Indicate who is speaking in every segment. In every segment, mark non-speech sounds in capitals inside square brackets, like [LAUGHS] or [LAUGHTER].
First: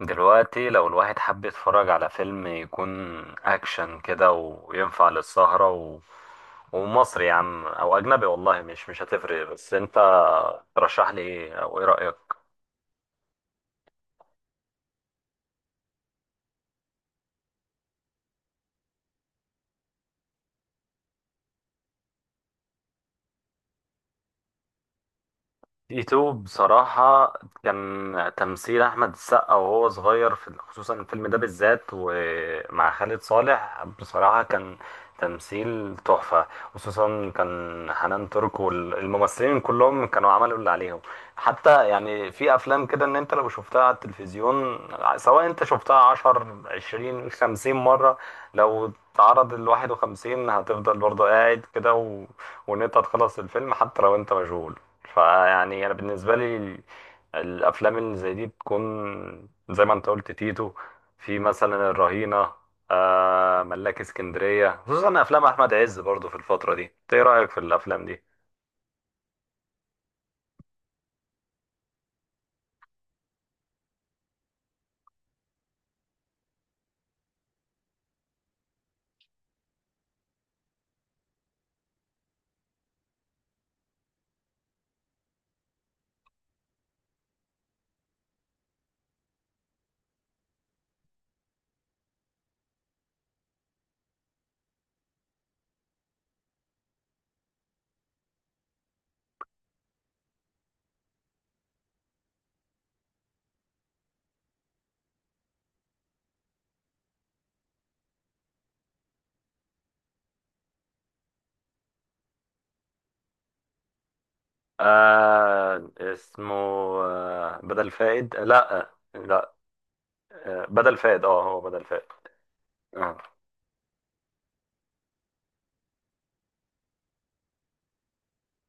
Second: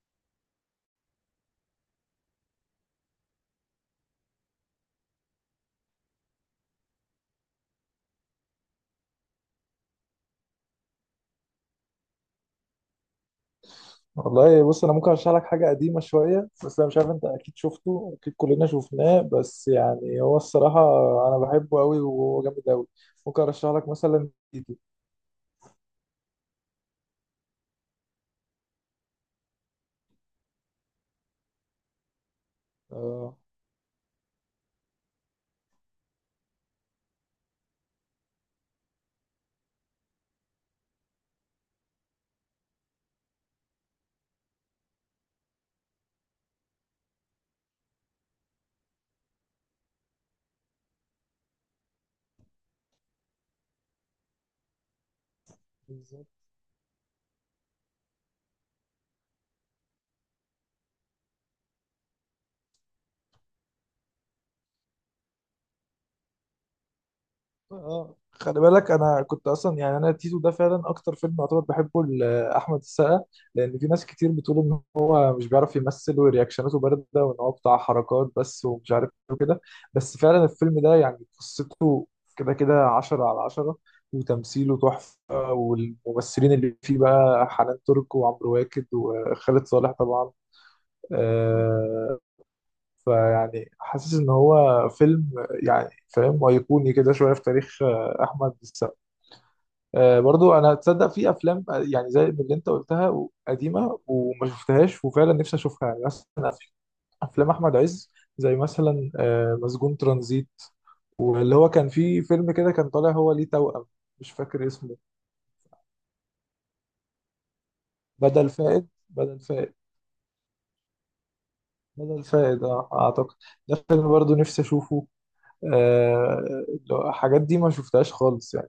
Speaker 1: دلوقتي لو الواحد حب يتفرج على فيلم يكون اكشن كده وينفع للسهرة ومصري يا عم او اجنبي، والله مش هتفرق، بس انت ترشح لي ايه؟ او ايه رأيك؟
Speaker 2: والله بص، انا ممكن ارشح لك حاجه قديمه شويه. بس انا مش عارف، انت اكيد شفته، اكيد كلنا شفناه. بس يعني هو الصراحه انا بحبه قوي وهو جامد قوي. ممكن ارشح لك مثلا تيتو.
Speaker 1: ايتو بصراحة، كان تمثيل أحمد السقا وهو صغير في خصوصا الفيلم ده بالذات ومع خالد
Speaker 2: آه.
Speaker 1: صالح بصراحة كان تمثيل تحفة. خصوصا كان حنان ترك والممثلين كلهم كانوا عملوا اللي عليهم. حتى يعني في أفلام كده إن أنت لو شفتها على التلفزيون، سواء أنت شفتها عشر عشرين خمسين مرة، لو تعرض الواحد وخمسين هتفضل برضه قاعد كده وإن أنت تخلص الفيلم حتى لو أنت مشغول. فيعني انا بالنسبه لي الافلام اللي زي دي بتكون زي ما انت قلت تيتو، في مثلا الرهينه، آه ملاك اسكندريه، خصوصا افلام احمد عز برضو في الفتره دي. إنت ايه رايك في الافلام
Speaker 2: اه،
Speaker 1: دي؟
Speaker 2: خلي بالك، انا كنت اصلا يعني انا تيتو ده فعلا اكتر فيلم يعتبر بحبه لاحمد السقا، لان في ناس كتير بتقول ان هو مش بيعرف يمثل ورياكشناته بارده وان هو بتاع حركات بس ومش عارف ايه وكده. بس فعلا الفيلم ده يعني قصته كده كده عشرة على عشرة، وتمثيله تحفه، والممثلين اللي فيه بقى حنان ترك وعمرو واكد وخالد صالح طبعا. آه، فيعني حاسس ان هو فيلم، يعني فاهم، ايقوني كده شويه في تاريخ احمد السقا. برضو انا تصدق في افلام يعني زي اللي انت قلتها قديمه وما شفتهاش، وفعلا نفسي اشوفها. يعني مثلا في افلام احمد عز، زي مثلا مسجون ترانزيت، واللي هو كان فيه فيلم كده كان طالع هو ليه توأم، مش فاكر اسمه.
Speaker 1: آه اسمه، آه بدل فائد،
Speaker 2: بدل فائد،
Speaker 1: لا
Speaker 2: بدل
Speaker 1: لا،
Speaker 2: فائد،
Speaker 1: آه بدل فائد، اه هو بدل فائد.
Speaker 2: بدل فائد اه
Speaker 1: آه.
Speaker 2: اعتقد. ده فيلم برضو نفسي اشوفه. آه، الحاجات دي ما شفتهاش خالص يعني.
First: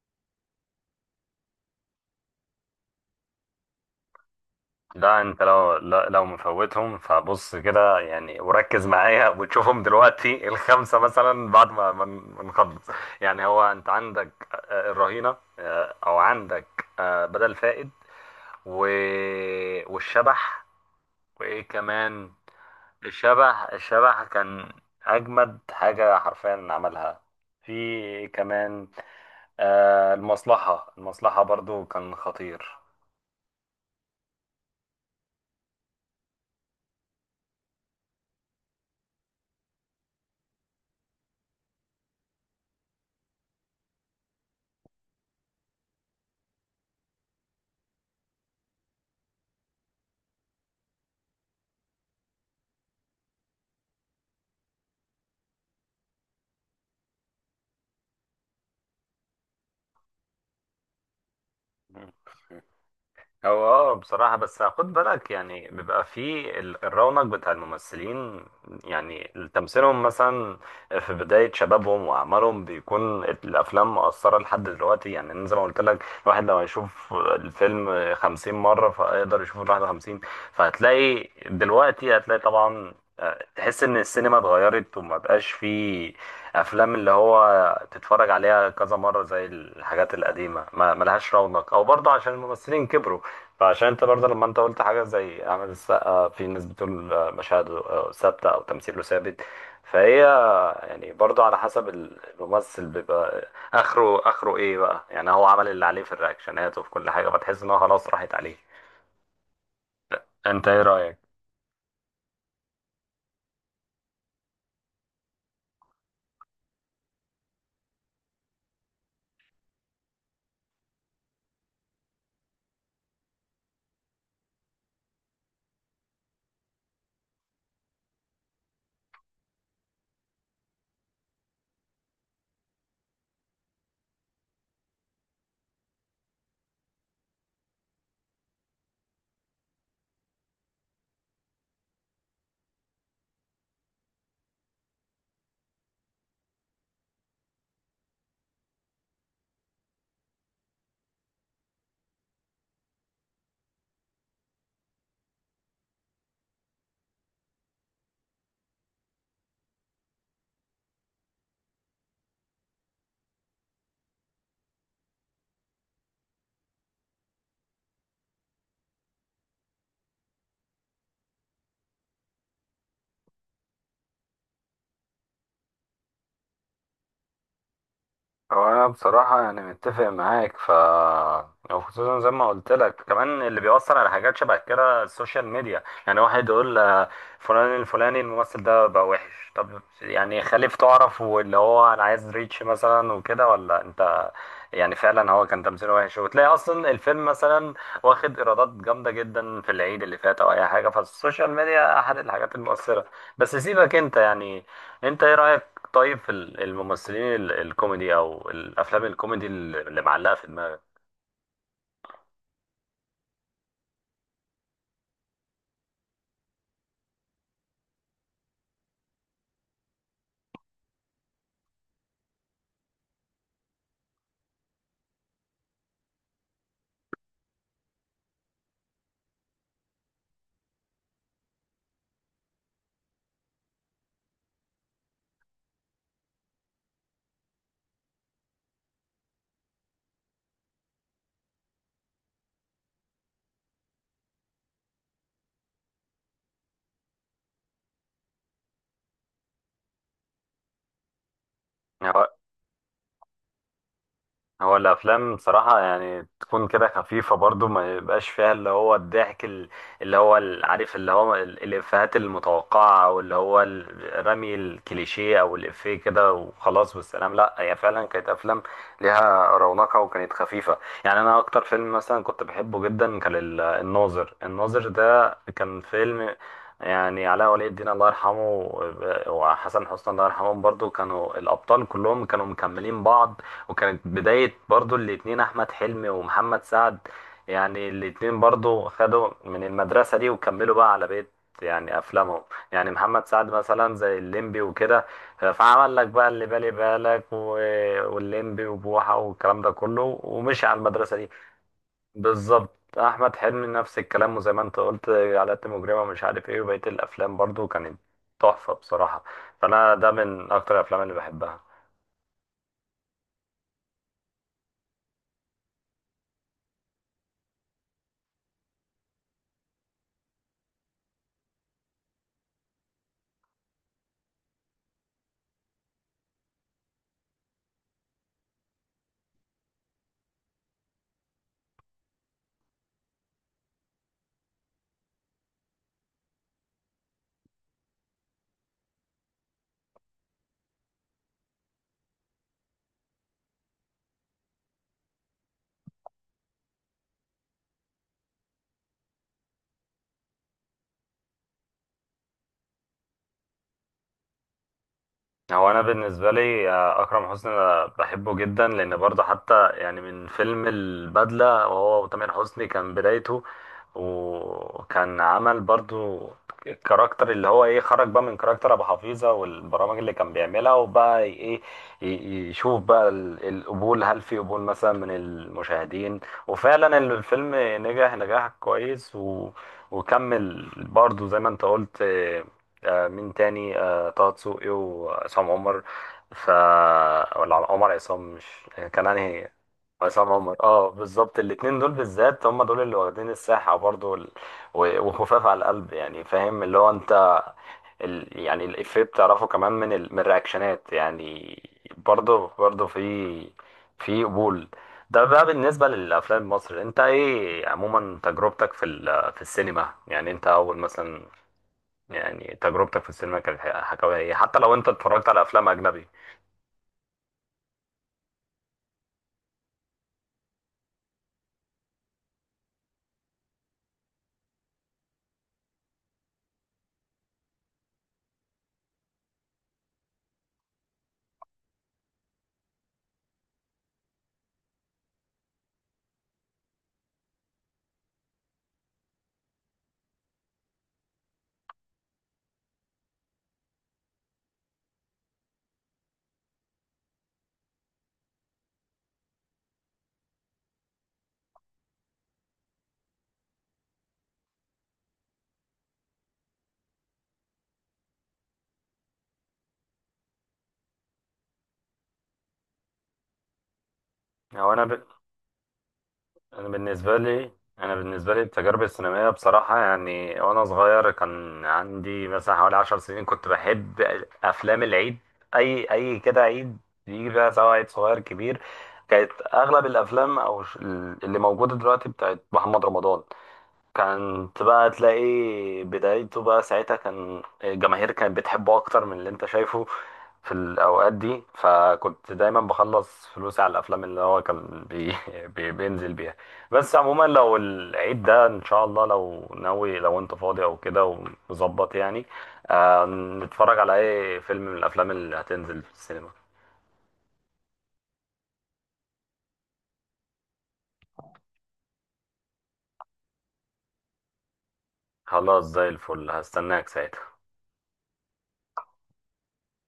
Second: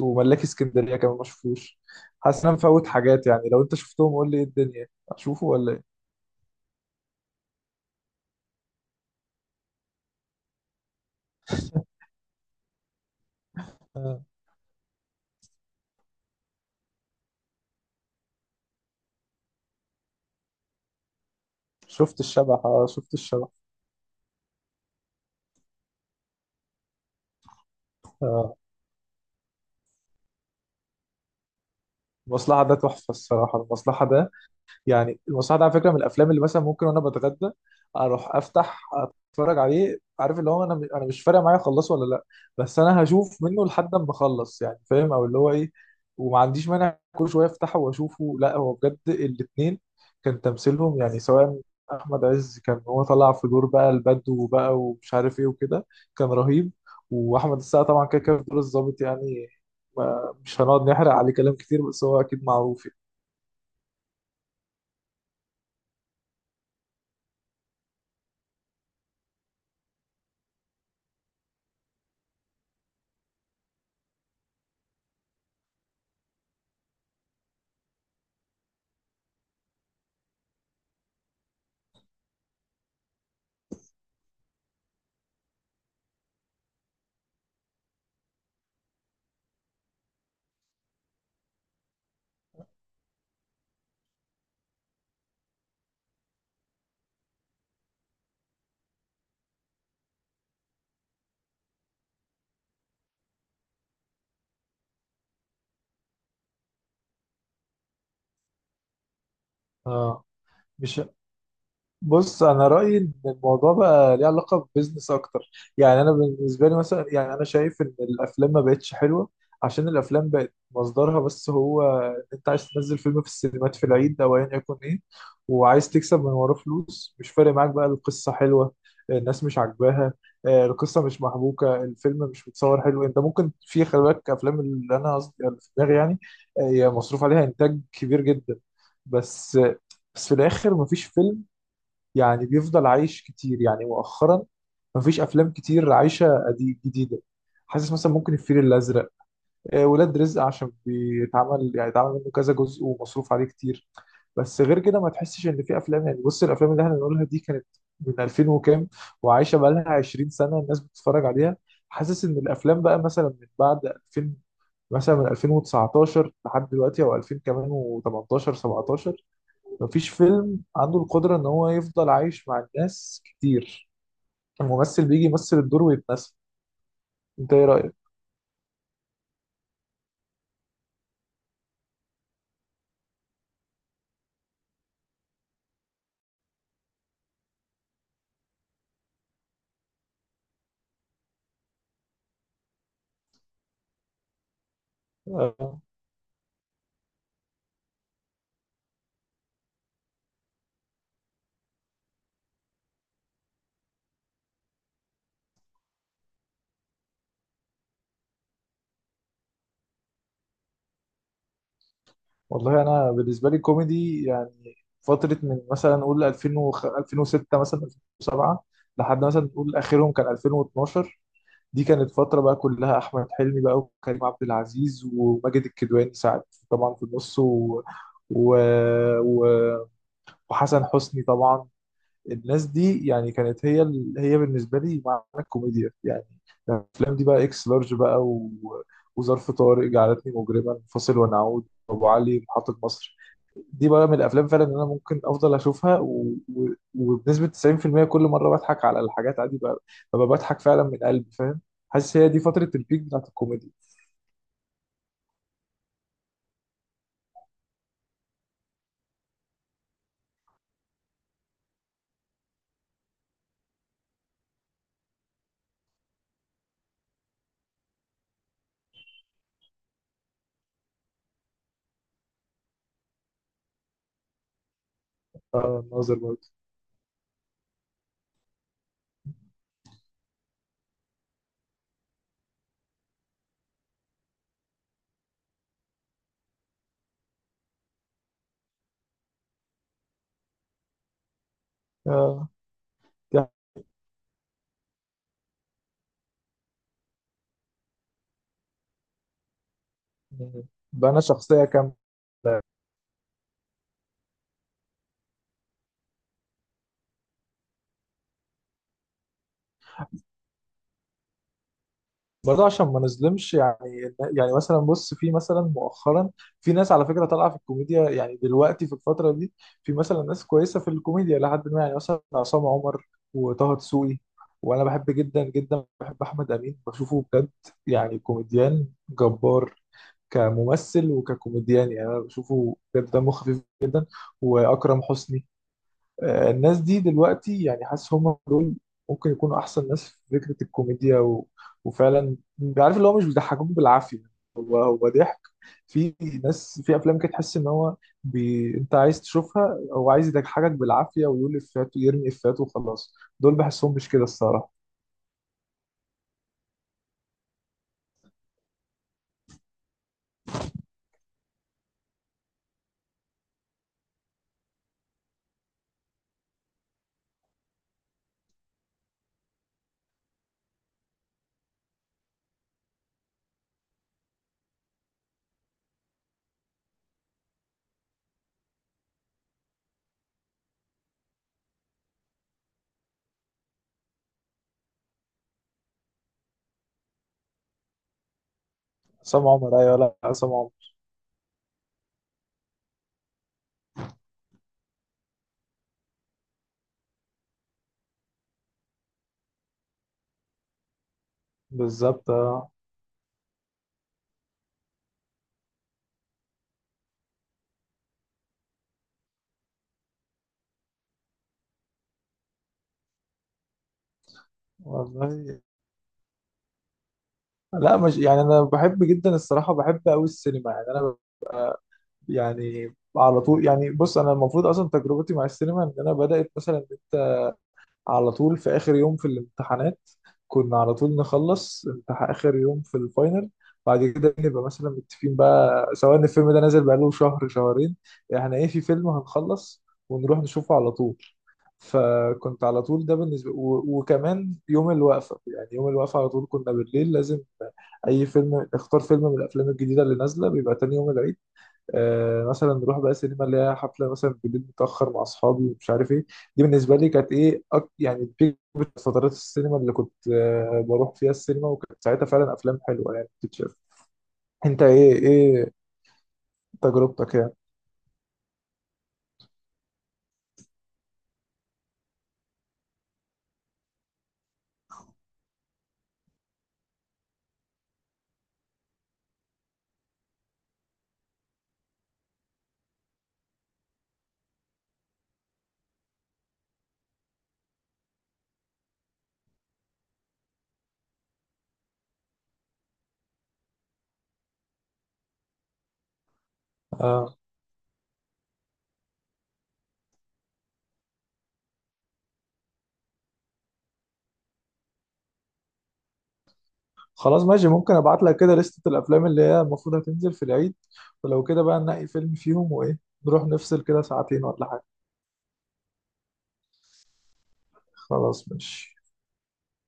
Speaker 2: وملاك اسكندرية كمان ما شفتوش. حاسس ان انا مفوت حاجات. يعني لو انت شفتهم قول لي، ايه الدنيا
Speaker 1: لا انت
Speaker 2: اشوفه ولا
Speaker 1: لو
Speaker 2: ايه؟
Speaker 1: لا- لو مفوتهم، فبص كده يعني وركز معايا وتشوفهم دلوقتي الخمسه مثلا بعد ما نخلص. يعني هو انت
Speaker 2: آه،
Speaker 1: عندك الرهينه، او عندك بدل فائد و... والشبح، وايه
Speaker 2: شفت
Speaker 1: كمان؟
Speaker 2: الشبح، اه شفت الشبح.
Speaker 1: الشبح، الشبح كان اجمد حاجه حرفيا عملها. في
Speaker 2: آه،
Speaker 1: كمان المصلحه برضو كان
Speaker 2: المصلحة ده
Speaker 1: خطير.
Speaker 2: تحفة الصراحة. المصلحة ده يعني المصحف ده على فكره من الافلام اللي مثلا ممكن وانا بتغدى اروح افتح اتفرج عليه، عارف اللي هو انا مش فارق معايا اخلصه ولا لا. بس انا هشوف منه لحد ما اخلص، يعني فاهم، او اللي هو ايه. وما عنديش مانع كل شويه افتحه واشوفه. لا، هو بجد الاثنين كان تمثيلهم يعني، سواء احمد عز كان هو طلع في دور بقى البدو بقى ومش عارف ايه وكده، كان رهيب. واحمد السقا طبعا كده كده في دور الظابط، يعني مش هنقعد نحرق عليه كلام كتير، بس هو اكيد معروف يعني.
Speaker 1: هو اه بصراحة بس خد بالك، يعني بيبقى في الرونق بتاع الممثلين، يعني تمثيلهم مثلا في بداية شبابهم وأعمارهم بيكون الأفلام مؤثرة لحد دلوقتي. يعني أنا زي ما قلت لك، الواحد لو هيشوف الفيلم 50 مرة فهيقدر يشوفه الـ51. فهتلاقي دلوقتي، هتلاقي طبعا تحس إن السينما اتغيرت وما بقاش في أفلام اللي هو تتفرج عليها كذا مرة زي الحاجات القديمة، ما ملهاش رونق، أو برضه عشان الممثلين كبروا. فعشان انت برضه لما انت قلت حاجه زي اعمل السقا، في ناس بتقول مشاهد ثابته او تمثيله ثابت. فهي يعني برضه على حسب الممثل، بيبقى اخره اخره ايه بقى، يعني هو عمل اللي عليه في الرياكشنات وفي كل حاجه، فتحس ان هو خلاص راحت عليه.
Speaker 2: اه،
Speaker 1: انت ايه
Speaker 2: مش
Speaker 1: رايك؟
Speaker 2: بص انا رايي ان الموضوع بقى ليه علاقه ببزنس اكتر. يعني انا بالنسبه لي مثلا، يعني انا شايف ان الافلام ما بقتش حلوه عشان الافلام بقت مصدرها بس هو انت عايز تنزل فيلم في السينمات في العيد او ايا يكن ايه، وعايز تكسب من وراه فلوس. مش فارق معاك بقى القصه حلوه، الناس مش عاجباها، القصه مش محبوكه، الفيلم مش متصور حلو. انت ممكن، في خلي بالك افلام اللي انا قصدي اللي في دماغي يعني، هي مصروف عليها انتاج كبير جدا. بس بس في الاخر مفيش فيلم يعني بيفضل عايش كتير. يعني مؤخرا مفيش افلام كتير عايشه قديم جديده. حاسس مثلا ممكن الفيل الازرق، ولاد رزق عشان بيتعمل، يعني اتعمل منه كذا جزء ومصروف عليه كتير. بس غير كده ما تحسش ان في افلام. يعني بص الافلام اللي احنا بنقولها دي كانت من 2000 وكام وعايشه بقى لها 20 سنه الناس بتتفرج عليها. حاسس ان الافلام بقى مثلا من بعد 2000، مثلا من 2019 لحد دلوقتي او 2000 كمان و18 17، مفيش فيلم عنده القدرة ان هو يفضل عايش مع الناس كتير. الممثل بيجي يمثل الدور ويتنسى. انت ايه رأيك؟
Speaker 1: هو انا بصراحه يعني متفق معاك، وخصوصا زي ما قلت لك كمان اللي بيأثر على حاجات شبه كده السوشيال ميديا، يعني واحد يقول فلان الفلاني الممثل ده بقى وحش. طب يعني خليف تعرف، واللي هو انا عايز ريتش مثلا وكده، ولا انت يعني فعلا هو كان
Speaker 2: آه.
Speaker 1: تمثيله وحش، وتلاقي اصلا الفيلم مثلا واخد ايرادات جامده جدا في العيد اللي فات او اي حاجه، فالسوشيال ميديا احد الحاجات المؤثره. بس سيبك انت يعني، انت ايه رأيك؟ طيب في الممثلين الكوميدي او الافلام الكوميدي اللي معلقه في دماغك؟
Speaker 2: والله انا بالنسبة لي كوميدي يعني فترة من مثلا نقول 2000 2006 مثلا 2007 لحد مثلا نقول اخرهم كان 2012. دي كانت فترة بقى كلها أحمد حلمي بقى وكريم عبد العزيز وماجد الكدواني، ساعات طبعا في النص، و... و... وحسن حسني طبعا. الناس دي يعني كانت هي هي بالنسبه لي معنى الكوميديا، يعني الافلام دي بقى اكس لارج بقى وظرف طارق، جعلتني مجرما، فاصل ونعود، ابو علي، محطه مصر. دي بقى من الافلام فعلا ان انا ممكن افضل اشوفها وبنسبه 90% كل مره بضحك على الحاجات عادي بقى. ببقى بضحك فعلا من قلبي، فاهم، حاسس هي دي فتره البيك بتاعت الكوميديا.
Speaker 1: هو الافلام بصراحه يعني تكون كده خفيفه برضو، ما يبقاش فيها اللي هو الضحك اللي هو عارف اللي هو الافيهات المتوقعه، او اللي هو رمي الكليشيه او الافيه كده وخلاص والسلام. لا، هي فعلا كانت افلام ليها رونقها وكانت خفيفه. يعني انا اكتر فيلم مثلا كنت بحبه جدا كان الناظر، الناظر ده
Speaker 2: آه،
Speaker 1: كان
Speaker 2: الناظر
Speaker 1: فيلم.
Speaker 2: برضه.
Speaker 1: يعني علاء ولي الدين الله يرحمه، وحسن حسني الله يرحمهم برضو، كانوا الابطال كلهم كانوا مكملين بعض. وكانت بداية برضو الاتنين أحمد حلمي ومحمد سعد، يعني الاتنين برضو خدوا من المدرسة دي وكملوا بقى على بقية يعني أفلامهم.
Speaker 2: آه،
Speaker 1: يعني محمد سعد
Speaker 2: يعني
Speaker 1: مثلا زي الليمبي وكده، فعمل لك بقى اللي بالي بالك والليمبي وبوحة والكلام ده كله، ومشي على
Speaker 2: بقى
Speaker 1: المدرسة
Speaker 2: انا
Speaker 1: دي.
Speaker 2: شخصيه كامله.
Speaker 1: بالظبط أحمد حلمي نفس الكلام، وزي ما أنت قلت عادات مجرمة مش عارف إيه، وبقية الأفلام برضو كانت تحفة بصراحة. فأنا ده من أكتر الأفلام اللي بحبها.
Speaker 2: برضه عشان ما نظلمش يعني، يعني مثلا بص في مثلا مؤخرا في ناس على فكره طالعه في الكوميديا، يعني دلوقتي في الفتره دي في مثلا ناس كويسه في الكوميديا لحد ما، يعني مثلا عصام عمر وطه دسوقي. وانا بحب جدا جدا، بحب احمد امين بشوفه بجد، يعني كوميديان جبار، كممثل وككوميديان. يعني انا بشوفه بجد، دمه خفيف جدا. واكرم حسني. آه، الناس دي دلوقتي يعني حاسس هم دول ممكن يكونوا احسن ناس في فكره الكوميديا، و... وفعلا عارف اللي هو مش بيضحكوك بالعافيه. هو ضحك. في ناس في افلام كده تحس ان هو انت عايز تشوفها، هو عايز يضحكك بالعافيه ويقول افيهات ويرمي افيهات وخلاص. دول بحسهم مش كده الصراحه.
Speaker 1: هو انا بالنسبه لي اكرم حسني أنا بحبه جدا، لان برضه حتى يعني من فيلم البدله وهو وتامر حسني كان بدايته، وكان عمل برضه الكاركتر اللي هو ايه، خرج بقى من كاركتر ابو حفيظه والبرامج اللي كان بيعملها، وبقى ايه، يشوف بقى القبول، هل في قبول مثلا من المشاهدين. وفعلا الفيلم نجح نجاح كويس وكمل برضه زي ما انت قلت. مين تاني؟ طه دسوقي وعصام عمر. ف ولا عمر عصام؟ مش كان
Speaker 2: عصام
Speaker 1: انهي؟
Speaker 2: عمر، ايوه، لا
Speaker 1: عصام
Speaker 2: عصام
Speaker 1: عمر،
Speaker 2: عمر.
Speaker 1: اه بالظبط. الاتنين دول بالذات هم دول اللي واخدين الساحة برضو، وخفاف على القلب يعني، فاهم اللي هو انت يعني الإفيه بتعرفه كمان من من الرياكشنات يعني.
Speaker 2: بالظبط
Speaker 1: برضو
Speaker 2: آه.
Speaker 1: برضو في قبول. ده بقى بالنسبة للأفلام المصري، أنت إيه عموما تجربتك في في السينما؟ يعني أنت أول مثلا، يعني تجربتك في السينما كانت حكاويها ايه، حتى لو انت اتفرجت على
Speaker 2: والله
Speaker 1: افلام اجنبي؟
Speaker 2: لا مش يعني انا بحب جدا الصراحه، بحب قوي السينما. يعني انا يعني على طول، يعني بص انا المفروض اصلا تجربتي مع السينما ان انا بدات مثلا ان انت على طول في اخر يوم في الامتحانات كنا على طول نخلص امتحان اخر يوم في الفاينل. بعد كده نبقى مثلا متفقين بقى سواء ان الفيلم ده نازل بقاله شهر شهرين، احنا ايه في فيلم هنخلص ونروح نشوفه على طول. فكنت على طول ده بالنسبه، وكمان يوم الوقفه، يعني يوم الوقفه على طول كنا بالليل لازم اي فيلم، اختار فيلم من الافلام الجديده اللي نازله بيبقى تاني يوم العيد. مثلا نروح بقى سينما اللي هي حفله مثلا بالليل متاخر مع اصحابي ومش عارف ايه. دي بالنسبه لي كانت ايه، يعني بيك فترات السينما اللي كنت بروح فيها السينما، وكانت ساعتها فعلا افلام حلوه يعني بتتشاف.
Speaker 1: او
Speaker 2: انت
Speaker 1: انا ب...
Speaker 2: ايه،
Speaker 1: انا بالنسبه
Speaker 2: تجربتك
Speaker 1: لي
Speaker 2: يعني؟
Speaker 1: انا بالنسبه لي التجارب السينمائيه بصراحه يعني، وانا صغير كان عندي مثلا حوالي 10 سنين كنت بحب افلام العيد، اي كده عيد يجي بقى سواء عيد صغير كبير. كانت اغلب الافلام اللي موجوده دلوقتي بتاعت محمد رمضان، كانت بقى تلاقي بدايته بقى ساعتها كان الجماهير كانت بتحبه اكتر من اللي انت شايفه في الاوقات دي. فكنت دايما بخلص فلوسي على الافلام اللي هو كان [LAUGHS] بينزل بيها. بس عموما
Speaker 2: آه،
Speaker 1: لو العيد ده ان شاء الله لو ناوي لو انت فاضي او كده ومظبط يعني، آه، نتفرج على اي فيلم من الافلام اللي هتنزل في السينما.
Speaker 2: خلاص ماشي. ممكن ابعت لك كده لستة الافلام اللي هي المفروض هتنزل في العيد، ولو كده بقى ننقي فيلم فيهم وايه، نروح نفصل كده ساعتين ولا حاجه.
Speaker 1: خلاص زي الفل، هستناك ساعتها.
Speaker 2: خلاص ماشي.